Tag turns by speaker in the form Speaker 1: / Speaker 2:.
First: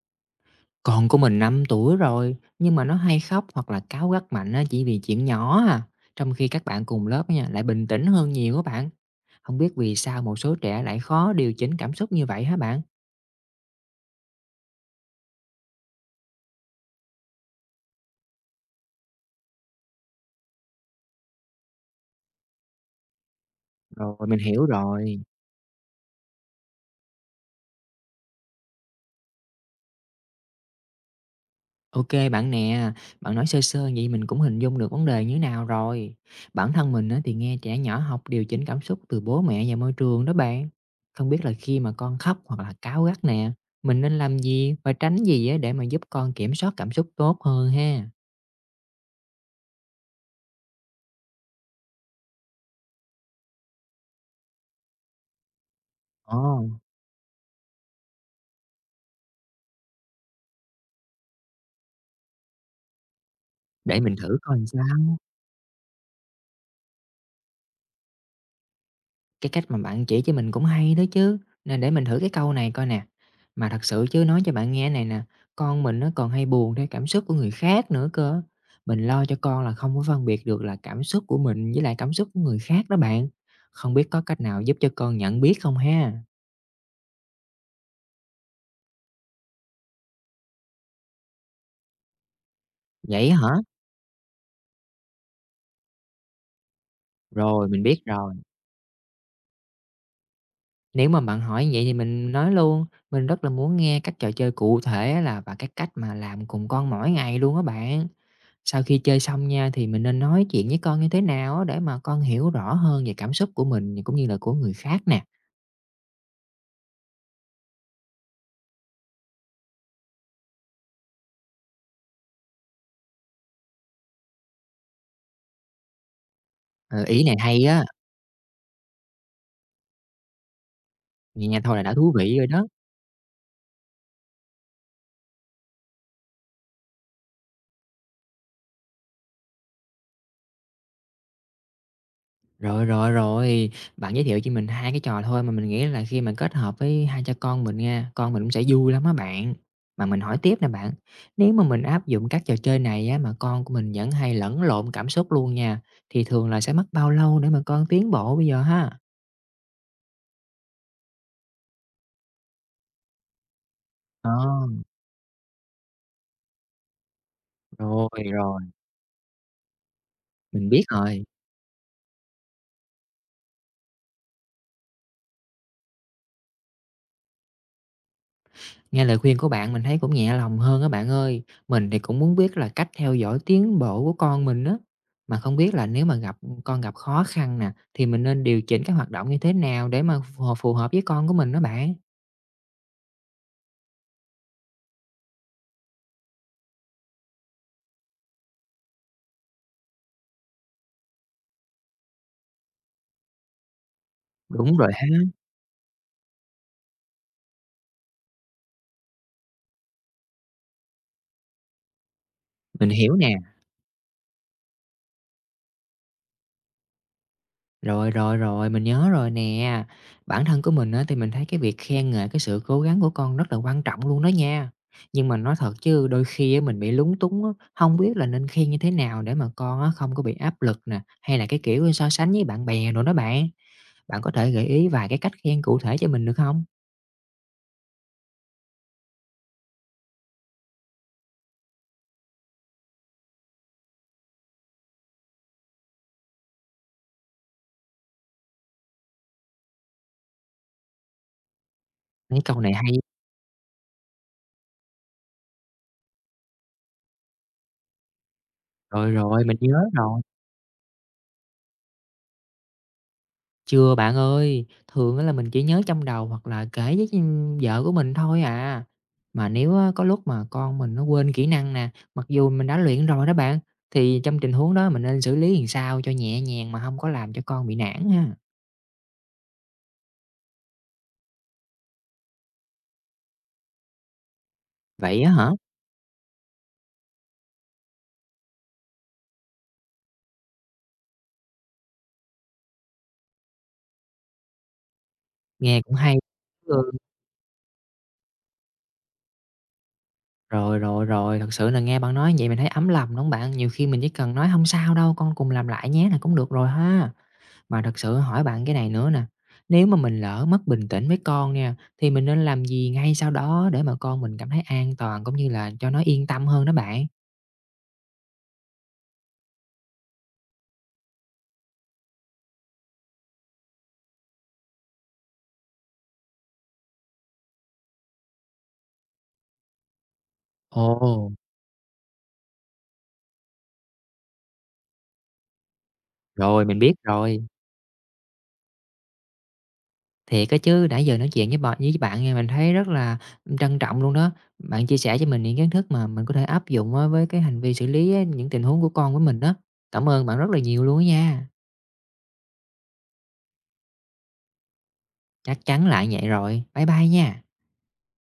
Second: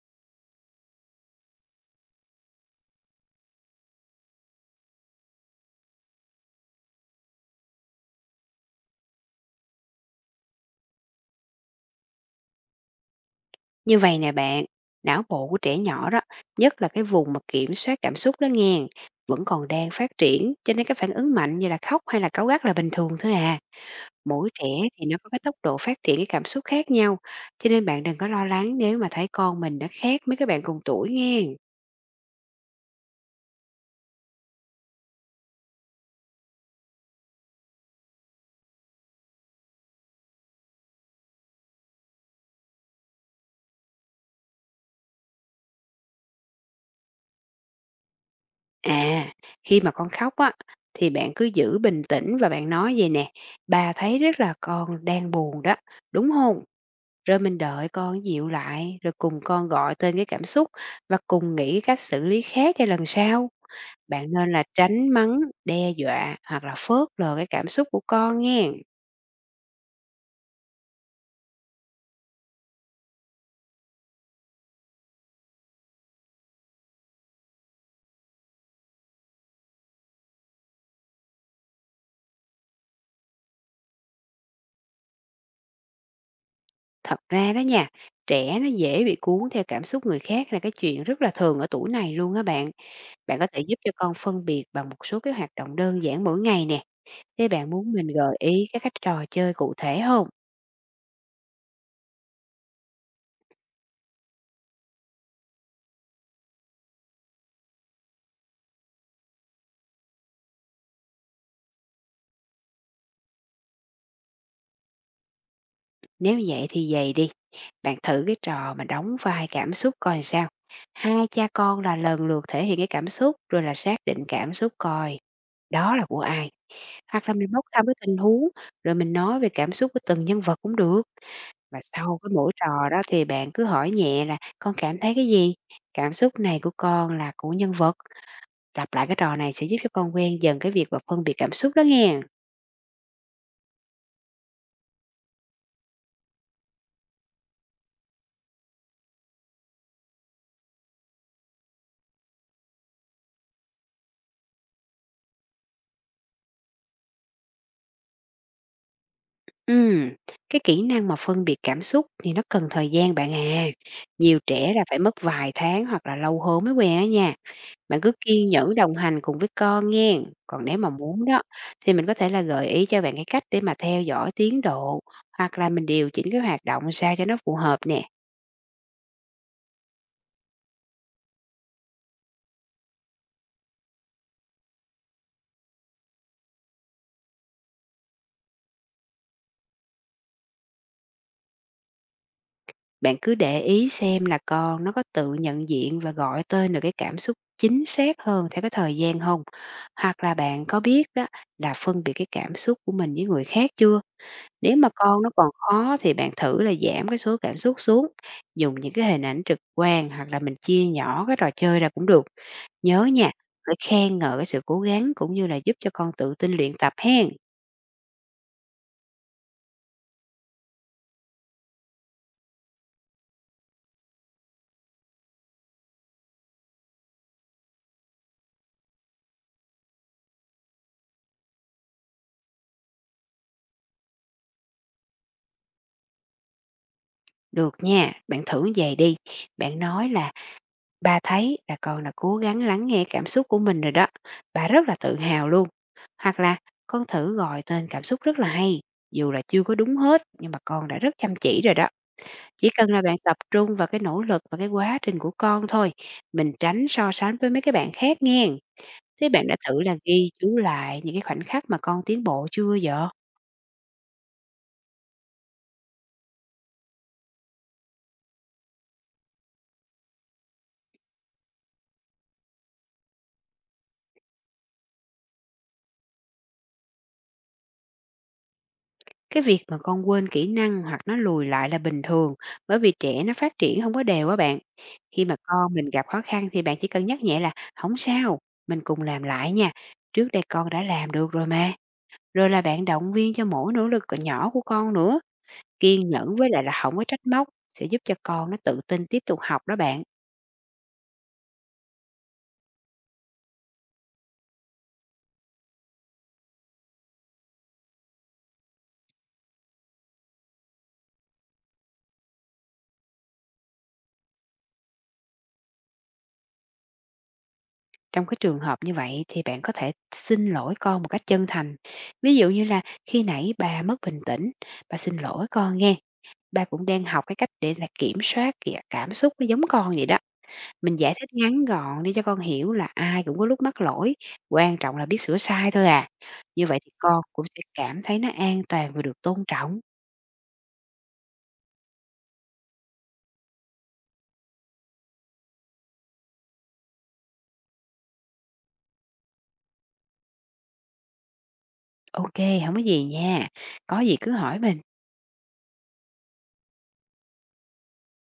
Speaker 1: Con của mình 5 tuổi rồi, nhưng mà nó hay khóc hoặc là cáu gắt mạnh á, chỉ vì chuyện nhỏ à. Trong khi các bạn cùng lớp á nha, lại bình tĩnh hơn nhiều các bạn. Không biết vì sao một số trẻ lại khó điều chỉnh cảm xúc như vậy hả bạn?
Speaker 2: Như vậy nè bạn, não bộ của trẻ nhỏ đó, nhất là cái vùng mà kiểm soát cảm xúc đó nghe, vẫn còn đang phát triển, cho nên cái phản ứng mạnh như là khóc hay là cáu gắt là bình thường thôi à.
Speaker 1: Rồi, mình
Speaker 2: Mỗi
Speaker 1: hiểu
Speaker 2: trẻ thì nó
Speaker 1: rồi.
Speaker 2: có cái tốc độ phát triển cái cảm xúc khác nhau, cho nên bạn đừng có lo lắng nếu mà thấy con mình nó khác mấy các bạn cùng tuổi nghe.
Speaker 1: Ok bạn nè, bạn nói sơ sơ vậy mình cũng hình dung được vấn đề như thế nào rồi. Bản thân mình á, thì nghe trẻ nhỏ học điều chỉnh cảm xúc từ bố mẹ và môi trường đó bạn. Không biết là khi mà con khóc hoặc là cáu gắt nè, mình nên làm gì và tránh gì á, để mà giúp con kiểm soát cảm xúc tốt hơn ha.
Speaker 2: À, khi mà con khóc á, thì bạn cứ giữ bình tĩnh và bạn nói vầy nè: "Bà thấy rất là con đang buồn đó, đúng
Speaker 1: Ồ,
Speaker 2: không?" Rồi mình đợi con dịu lại, rồi cùng con gọi tên cái cảm xúc và cùng nghĩ cách xử lý khác cho lần sau.
Speaker 1: để mình
Speaker 2: Bạn
Speaker 1: thử
Speaker 2: nên
Speaker 1: coi
Speaker 2: là
Speaker 1: làm
Speaker 2: tránh
Speaker 1: sao.
Speaker 2: mắng, đe dọa hoặc là phớt lờ cái cảm xúc của con nghe.
Speaker 1: Cái cách mà bạn chỉ cho mình cũng hay đó chứ, nên để mình thử cái câu này coi nè. Mà thật sự chứ nói cho bạn nghe này nè, con mình nó còn hay buồn theo cảm xúc của người khác nữa cơ. Mình lo cho con là không có phân biệt được là cảm xúc của mình với lại cảm xúc của người khác đó bạn. Không biết có cách nào giúp cho con nhận biết không ha?
Speaker 2: Thật ra đó nha, trẻ nó dễ bị cuốn theo cảm xúc người khác là cái chuyện rất là thường ở tuổi này luôn á bạn.
Speaker 1: Vậy
Speaker 2: Bạn có
Speaker 1: hả?
Speaker 2: thể giúp cho con phân biệt bằng một số cái hoạt động đơn giản mỗi ngày nè. Thế
Speaker 1: Rồi,
Speaker 2: bạn
Speaker 1: mình
Speaker 2: muốn
Speaker 1: biết
Speaker 2: mình
Speaker 1: rồi.
Speaker 2: gợi ý các cách trò chơi cụ thể không?
Speaker 1: Nếu mà bạn hỏi vậy thì mình nói luôn. Mình rất là muốn nghe các trò chơi cụ thể là và cái cách mà làm cùng con mỗi ngày luôn á bạn. Sau khi chơi xong nha, thì mình nên nói chuyện với con như thế nào á, để mà con hiểu rõ hơn về cảm xúc của mình cũng như là của người khác nè?
Speaker 2: Nếu vậy thì vậy đi. Bạn thử cái trò mà đóng vai cảm xúc coi làm sao. Hai cha con là lần lượt thể hiện cái cảm xúc rồi là xác định cảm xúc coi đó là của ai.
Speaker 1: Ờ, ý
Speaker 2: Hoặc là
Speaker 1: này
Speaker 2: mình
Speaker 1: hay
Speaker 2: bốc
Speaker 1: á,
Speaker 2: thăm cái tình huống rồi mình nói về cảm xúc của từng nhân vật cũng được.
Speaker 1: nghe nghe thôi
Speaker 2: Và
Speaker 1: là đã thú
Speaker 2: sau cái
Speaker 1: vị rồi
Speaker 2: mỗi
Speaker 1: đó.
Speaker 2: trò đó thì bạn cứ hỏi nhẹ là con cảm thấy cái gì? Cảm xúc này của con là của nhân vật. Lặp lại cái trò này sẽ giúp cho con quen dần cái việc và phân biệt cảm xúc đó nghe.
Speaker 1: Rồi, rồi, rồi, bạn giới thiệu cho mình 2 cái trò thôi mà mình nghĩ là khi mà kết hợp với hai cha con mình nha, con mình cũng sẽ vui lắm á bạn. Mà mình hỏi tiếp nè bạn, nếu mà mình áp dụng các trò chơi này á, mà con của mình vẫn hay lẫn lộn cảm xúc luôn nha, thì thường là sẽ mất bao lâu để mà con tiến bộ bây giờ ha?
Speaker 2: Ừm, cái kỹ năng mà phân biệt cảm xúc thì nó cần thời gian bạn à.
Speaker 1: Ờ,
Speaker 2: Nhiều trẻ là phải mất vài tháng hoặc là lâu hơn mới quen á nha. Bạn
Speaker 1: rồi,
Speaker 2: cứ kiên
Speaker 1: rồi,
Speaker 2: nhẫn đồng hành cùng với con nghe. Còn
Speaker 1: mình
Speaker 2: nếu
Speaker 1: biết
Speaker 2: mà
Speaker 1: rồi.
Speaker 2: muốn đó thì mình có thể là gợi ý cho bạn cái cách để mà theo dõi tiến độ, hoặc là mình điều chỉnh cái hoạt động sao cho nó phù hợp nè.
Speaker 1: Nghe lời khuyên của bạn mình thấy cũng nhẹ lòng hơn á bạn ơi. Mình thì cũng muốn biết là cách theo dõi tiến bộ của con mình đó, mà không biết là nếu mà gặp con gặp khó khăn nè, thì mình nên điều chỉnh các hoạt động như thế nào để mà phù phù hợp với con của mình đó bạn?
Speaker 2: Bạn cứ để ý xem là con nó có tự nhận diện và gọi tên được cái cảm xúc chính xác hơn theo cái thời gian không? Hoặc là bạn có biết đó là phân biệt cái cảm xúc của mình với người khác chưa? Nếu
Speaker 1: Đúng
Speaker 2: mà
Speaker 1: rồi ha,
Speaker 2: con nó còn khó thì bạn thử là giảm cái số cảm xúc xuống, dùng những cái hình ảnh trực quan hoặc là mình chia nhỏ cái trò chơi ra cũng được.
Speaker 1: mình
Speaker 2: Nhớ
Speaker 1: hiểu
Speaker 2: nha,
Speaker 1: nè.
Speaker 2: phải khen ngợi cái sự cố gắng cũng như là giúp cho con tự tin luyện tập hen.
Speaker 1: Rồi, rồi, rồi, mình nhớ rồi nè. Bản thân của mình á, thì mình thấy cái việc khen ngợi cái sự cố gắng của con rất là quan trọng luôn đó nha. Nhưng mà nói thật chứ đôi khi á, mình bị lúng túng á, không biết là nên khen như thế nào để mà con á, không có bị áp lực nè, hay là cái kiểu so sánh với bạn bè rồi đó bạn. Bạn có thể gợi ý vài cái cách khen cụ thể cho mình được không?
Speaker 2: Được nha, bạn thử như vậy đi. Bạn nói là: ba thấy là con là cố gắng lắng nghe cảm xúc của mình rồi đó, bà rất là tự hào luôn. Hoặc là con thử gọi tên cảm xúc rất là hay. Dù là chưa có đúng hết nhưng mà con đã rất chăm chỉ rồi đó.
Speaker 1: Cái câu
Speaker 2: Chỉ
Speaker 1: này
Speaker 2: cần
Speaker 1: hay.
Speaker 2: là bạn tập trung vào cái nỗ lực và cái quá trình của con thôi, mình tránh so sánh với mấy cái bạn khác nghen.
Speaker 1: Rồi,
Speaker 2: Thế
Speaker 1: rồi,
Speaker 2: bạn đã
Speaker 1: mình nhớ
Speaker 2: thử là
Speaker 1: rồi.
Speaker 2: ghi chú lại những cái khoảnh khắc mà con tiến bộ chưa vậy?
Speaker 1: Chưa bạn ơi, thường á là mình chỉ nhớ trong đầu hoặc là kể với, vợ của mình thôi à. Mà nếu á có lúc mà con mình nó quên kỹ năng nè, mặc dù mình đã luyện rồi đó bạn, thì trong tình huống đó mình nên xử lý làm sao cho nhẹ nhàng mà không có làm cho con bị nản ha?
Speaker 2: Cái việc mà con quên kỹ năng hoặc nó lùi lại là bình thường, bởi vì trẻ nó phát triển không có đều á bạn.
Speaker 1: Vậy
Speaker 2: Khi
Speaker 1: á
Speaker 2: mà
Speaker 1: hả?
Speaker 2: con mình gặp khó khăn thì bạn chỉ cần nhắc nhẹ là: không sao, mình cùng làm lại nha. Trước đây con đã làm được rồi mà. Rồi là bạn động viên cho mỗi nỗ lực nhỏ của con nữa.
Speaker 1: Nghe cũng
Speaker 2: Kiên
Speaker 1: hay,
Speaker 2: nhẫn với lại là
Speaker 1: ừ.
Speaker 2: không có trách móc sẽ giúp cho con nó tự tin tiếp tục học đó bạn.
Speaker 1: Rồi, rồi, rồi, thật sự là nghe bạn nói vậy mình thấy ấm lòng, đúng hông bạn? Nhiều khi mình chỉ cần nói: không sao đâu, con cùng làm lại nhé" là cũng được rồi ha. Mà thật sự hỏi bạn cái này nữa nè, nếu mà mình lỡ mất bình tĩnh với con nha, thì mình nên làm gì ngay sau đó để mà con mình cảm thấy an toàn cũng như là cho nó yên tâm hơn đó bạn?
Speaker 2: Trong cái trường hợp như vậy thì bạn có thể xin lỗi con một cách chân thành. Ví dụ như là: "Khi nãy bà mất bình tĩnh, bà xin lỗi con nghe, ba cũng đang học cái cách để là kiểm soát kìa cảm xúc nó giống con vậy đó." Mình giải thích
Speaker 1: Ồ,
Speaker 2: ngắn gọn để cho con hiểu là ai cũng có lúc mắc lỗi, quan trọng là biết sửa sai thôi à.
Speaker 1: rồi,
Speaker 2: Như vậy
Speaker 1: mình
Speaker 2: thì
Speaker 1: biết
Speaker 2: con
Speaker 1: rồi.
Speaker 2: cũng sẽ cảm thấy nó an toàn và được tôn trọng.
Speaker 1: Thiệt á chứ, nãy giờ nói chuyện với bạn nghe mình thấy rất là trân trọng luôn đó. Bạn chia sẻ cho mình những kiến thức mà mình có thể áp dụng á với cái hành vi xử lý á, những tình huống của con của mình đó. Cảm ơn bạn rất là nhiều luôn á nha.
Speaker 2: Ok không có gì nha, có gì cứ hỏi mình.
Speaker 1: Chắc chắn lại vậy rồi. Bye bye nha.